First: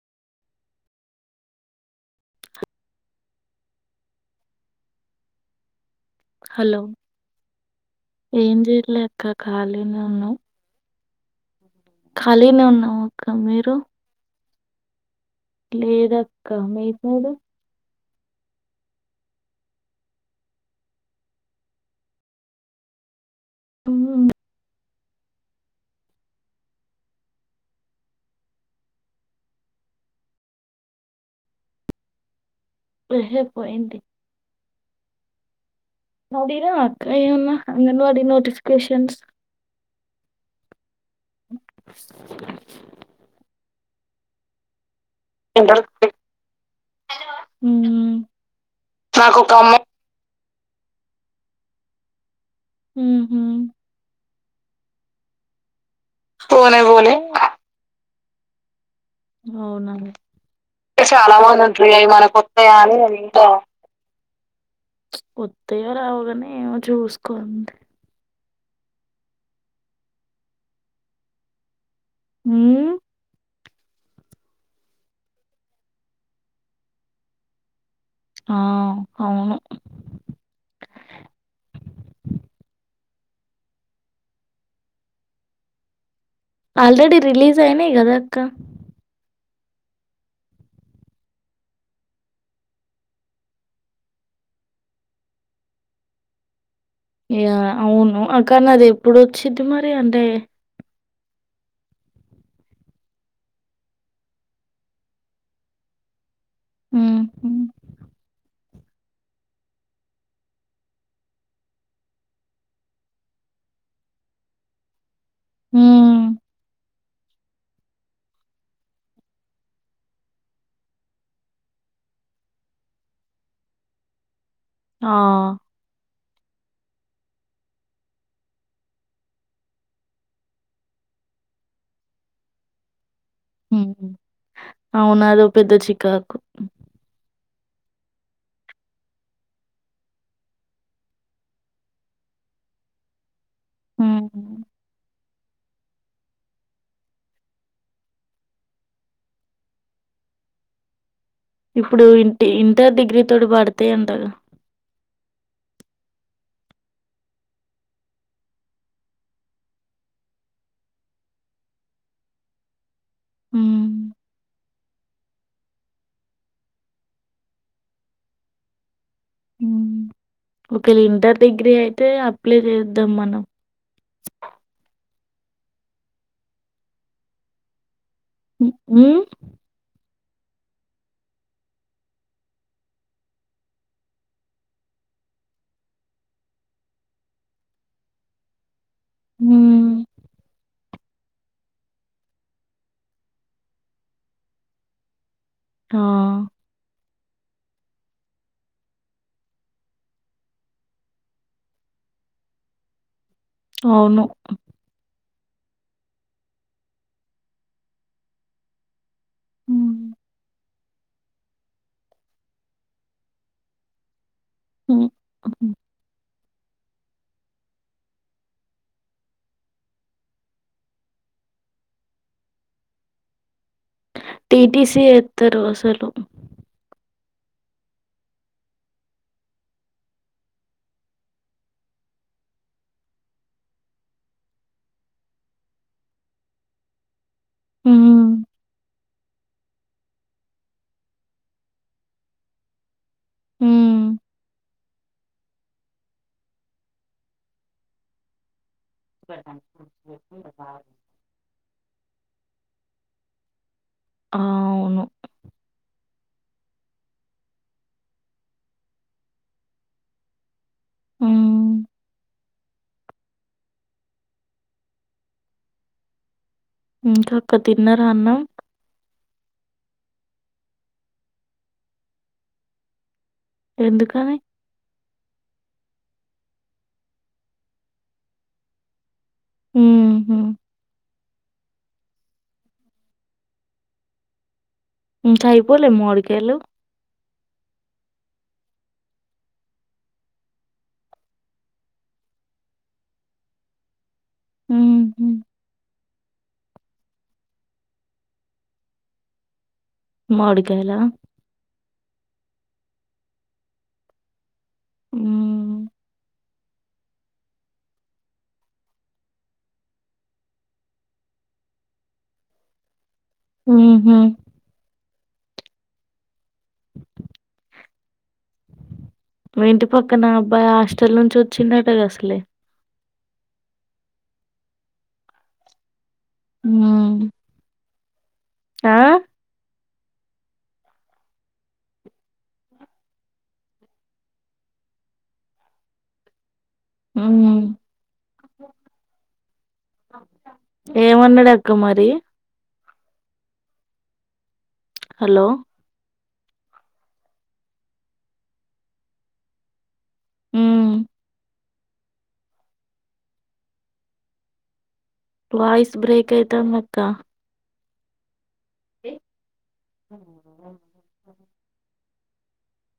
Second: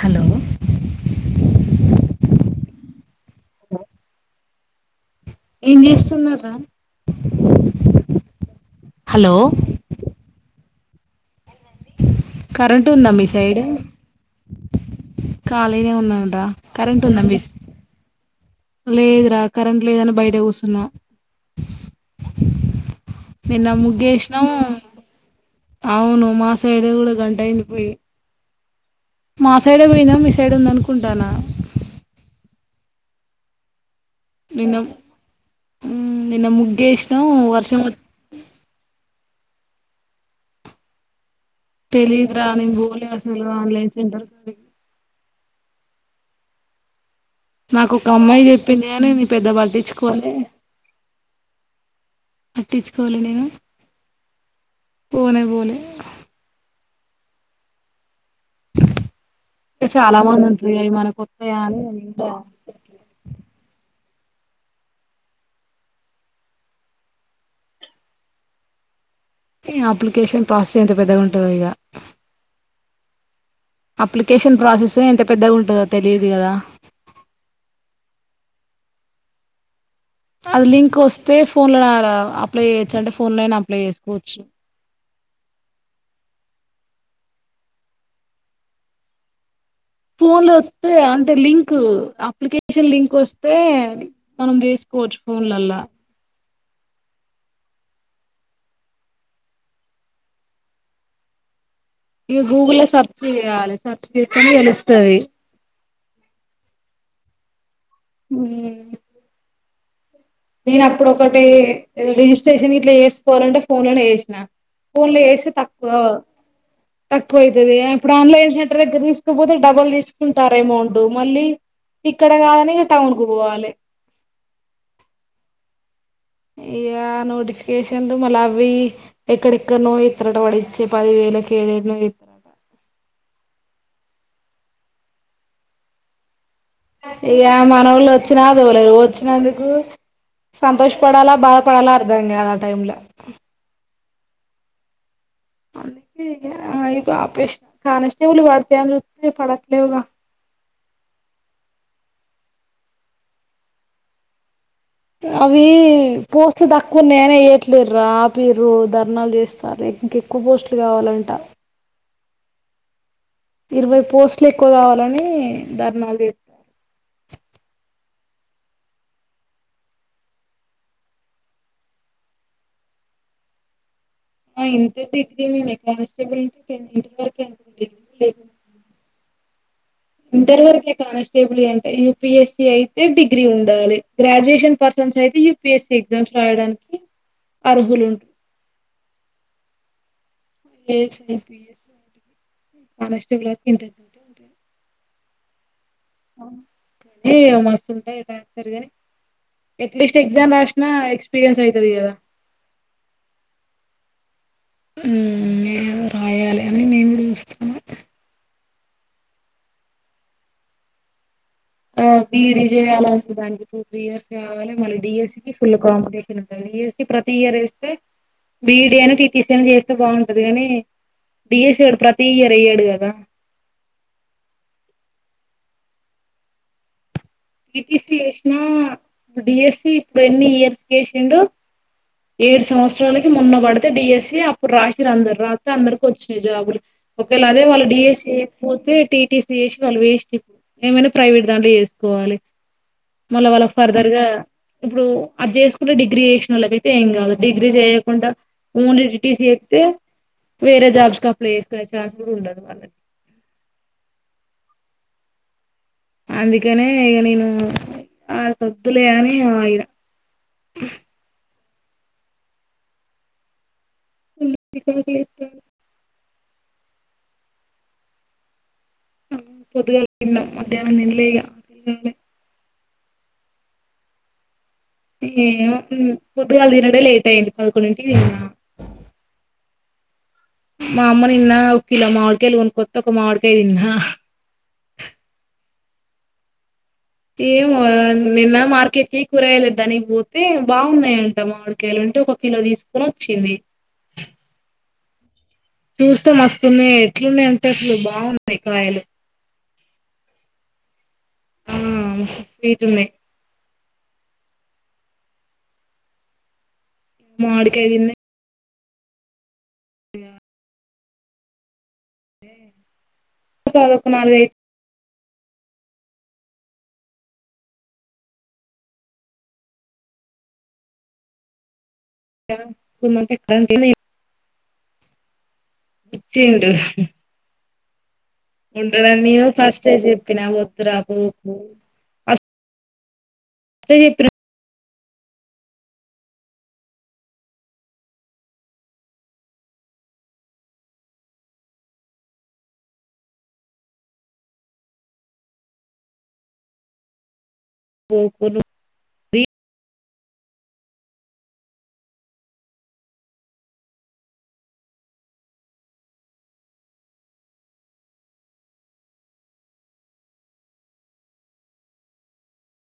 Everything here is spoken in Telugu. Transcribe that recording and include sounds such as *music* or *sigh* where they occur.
హలో ఏం చేస్త హలో ఏం చెయ్యట్లే అక్క హలో కలిగానే ఉన్నాం ఖాళీగానే కరెంట్ ఉన్నాం ఉందా మీ అక్క మీరు ఖాళీగానే ఉన్నాండ్రా లేదక్క మీ కరెంట్ ఉందా సైడు? మీ సై లేదురా కరెంట్ లేదని బయట కూసున్నం నిన్న హ్మ్ ముగ్గేసినాం అవును మా సైడ్ కూడా గంటయింది పోయి మా సైడే పోయినా మీ సైడ్ ఉందనుకుంటానా ఏహే పోయింది విన్నం నోడిరా అక్క ఏమన్నా వ అంగన్ వాడి నోటిఫికెషన్స్ తెలిద్రా నేను పోలే అసలు ఆన్లైన్ సెంటర్కి ఇంట నాకుొ ఒక అమ్మాయి చెప్పింది కానీ నేను నాకు పెద్ద ఒక అమ్మాయి పట్టించుకోలే పట్టించుకోవాలి ఊహూ నేను పోనే పోలే పోనే బోలె చాలా మంది ఉంటారు ఇగ అవి చాలా మనకొత్తయ మంది అని ఉంట్రి అవి మనకు వత్తయా అని నేను ఇంకా వత్తయో రావోగానీ ఏమో చూసుకో అంతే ఈ అప్లికేషన్ ప్రాసెస్ ఎంత పెద్దగా ఉంటదో ఇగా హ్మ్మ్ అప్లికేషన్ ప్రాసెస్ ఎంత పెద్దగా ఉంటుందో తెలియదు కదా ఆ అవును అది లింక్ వస్తే ఫోన్ లోనారా అప్లై చేయొచ్చు, అంటే ఫోన్లనైనా అప్లై చేసుకోవచ్చు. ఆల్రెడీ రిలీజ్ అయినయ్ కదా అక్క. ఫోన్ ఫోన్ ఒత్తే అంటే లింక్ అప్లికేషన్ లింక్ వస్తే, మనం వేసుకోవచ్చు ఫోన్ లల్లా ఇగ అవును కానీ అది ఎప్పుడు వచ్చిద్ది మరి అంటే, ఇగ గూగుల్ల సెర్చ్ చేయాలి, సెర్చ్ చేత్తేనే తెలుస్తది. హ్మ్ ఉమ్ నేను అప్పుడ ఒకటె రిజిస్ట్రేషన్ గిట్లా చేసుకోవాలంటే, ఫోన్ లనే చేసినా ఫోన్ లో చేసి తక్కువ హ్మ్. తక్కువ ఐతది ఇప్పుడు ఆన్లైన్ సెంటర్ దగ్గర తీసుకపోతే డబుల్ తీసుకుంటారెమో అమౌంట్, మళ్ళీ ఇక్కడ కాదని ఇగ టౌన్ కు పోవాలె ఆ ఇయా నోటిఫికేషన్లు మళ్ళ అవ్వి ఎక్కడెక్కడనో ఏత్తడట, వాడిచ్చే పదివేలు లకే ఏడ ఏడనో ఎత్ అవునదో పెద్ద చికాకు ఇగ మనోళ్ళు వచ్చినా దోలరు, వచ్చినందుకు సంతోషపడాలా, బాధపడాలా అర్థం కాదు ఆ టైం ల ఆ ఆళ్లకి అయి పే ఆపరేషన్ కానిస్టేబల్ పడతయి అని చూస్తే పడట్లేవుగా. ఇప్పుడు ఇంటి ఇంటర్ డిగ్రీ తోటి పడతై అంటగా అవి పోస్ట్లు తక్కువ ఉన్నాయని ఎయ్యట్లేరురా ఆపిర్రు, ధర్నాలు చేస్తారె ఇంకెక్కువ పోస్టులు కావాలంట. ఇరవై హ్మ్. పోస్ట్లు ఎక్కువ కావాలని ధర్నాలు చేత్ హ్మ్. ఒకవేళ ఇంటర్, డిగ్రీ అయితే అప్లై చేద్దాం మనం ఆ ఇంటర్ డిగ్రీనేనే కాన్స్టేబుల్ *unintelligible* ఎంత వరకే ఉంది. ఉ ఉమ్ ఇంటర్ వరకే కానిస్టేబలీ అంటే, యూ పీ ఎస్ సి అయితే డిగ్రీ ఉండాలి. గ్రాడ్యుయేషన్ పర్స అయితే U P S C exams రాయడానికి అర్హులు ఉం ఉమ్ ఎస్ కానిస్టేబుల్ అయితే ఇంటర్ ఆ! ఏ మస్తు ఉంటై డాన్సర్గని ఎట్లీస్ట్ ఎగ్జామ్ రాసిన ఎక్స్పీరియన్స్ ఐతది కదా. అవును ఉమ్ నేను రాయాలె అని నేను చూస్తన్నా. ఉమ్ ఆ బి ఈ డీ చేయాల దానికి టూ త్రీ ఇయర్స్ కావాలి, మళ్ళీ డ ఎస్ హ్మ్. సికిఫుల్ కాంపిటి డి ఎస్ సి ప్రతి ఇయర్ ఏస్తే, బి ఈ డి అన టీ టీ సీ అన చేస్తే బాగుంటది గని డి ఎస్ సి ఓడు ప్రతి ఇయర్ ఎయ్యడు కదా. టీ టీ సీ ఏత్తరు అసలు. టి టీ సీ ఏసినా డి ఎస్ సి ఇప్పుడు ఎన్ని ఇయర్స్ కేసిండు. ఏడు సంవత్సరాలకి మొన్న బడితే డిఎస్సీ అప్పుడు రాసిరు అందరు రాస్తే అందరికి వచ్చినాయి జాబులు ఒకవేళ అదే వాళ్ళు డిఎస్సీ హ్మ్. పోతే టీటీసీ చేస్ వాళ్ళు వేస్ట్ ఏమైనా ప్రైవేట్ దాంట్లో చేసుకోవాలి మళ్ళ వాళ్ళ ఫర్దర్ హ్మ్. గా ఇప్పుడు అది జేసుకుంటా డిగ్రీ జేసినోళ్ళకి ఏం గాదు డిగ్రీ చేయకుండా ఓన్లీ టీటీసి జేత్తే వేరే జాబ్స్ అప్లై చేసుకునే ఛాన్స్ గూడా ఉండదు వన్నే ఆ అవును అందుకనే ఇగ నేను ఆ వద్దు లే అని ఆగినా ఉమ్ కాకిలేతే ఇంకా అక్క తిన్నరా అన్నం ఆ పోద్దుగాల దిన్నం మధ్యాహ్నం దినలే ఇగ ఉమ్ ఎందుకని ఏమో పొద్దుగాల దినుడే లేట్ అయ్యింది పదకొండింటికి తిన్నం ఉమ్ హూ మా అమ్మ నిన్న ఒక కిలో మామిడికాయలు కొనుక్కోతే ఒక మామిడికాయ తిన్నా ఇంకా అయిపోలే మామిడికాయలు ఏమో రా నిన్న మార్కెట్కి కూరగాయలు తెద్దాం అని పోతే బాగున్నాయంట మామిడికాయలు అంటే ఒక కిలో దీసుకొని వచ్చింది హ్మ్ హ్మ్ చూస్తే మస్తున్నాయే ఎట్లున్నాయి అంటే అసలు బాగున్నాయి కాయలు మామిడికాయలా ఆ స్వీట్ ఉన్నాయి ఉమ్ మాడికాయ దిన్ని హ్మ్ ఉమ్ పుష్ప వాళ్ళకు హుహు. నాలుగు ఐదు మీ ఇంటి పక్కన అబ్బాయి హాస్టల్ నుంచి వచ్చిండటగా అసలే. దాన్ ఉందంటే దానికేమ్ లేదు పిచ్చోడు హ్మ్. ఆ? ఉండదు అని నేను ఫస్టే జెప్పినా వద్దురా పోకు అసల్ ఫస్టే జెప్పినా అవునా ఏమన్నాడక్కా మరి హలో పో కొను బీ ఉమ్ వాయిస్ బ్రేక్ అయితందక్క ఏయ్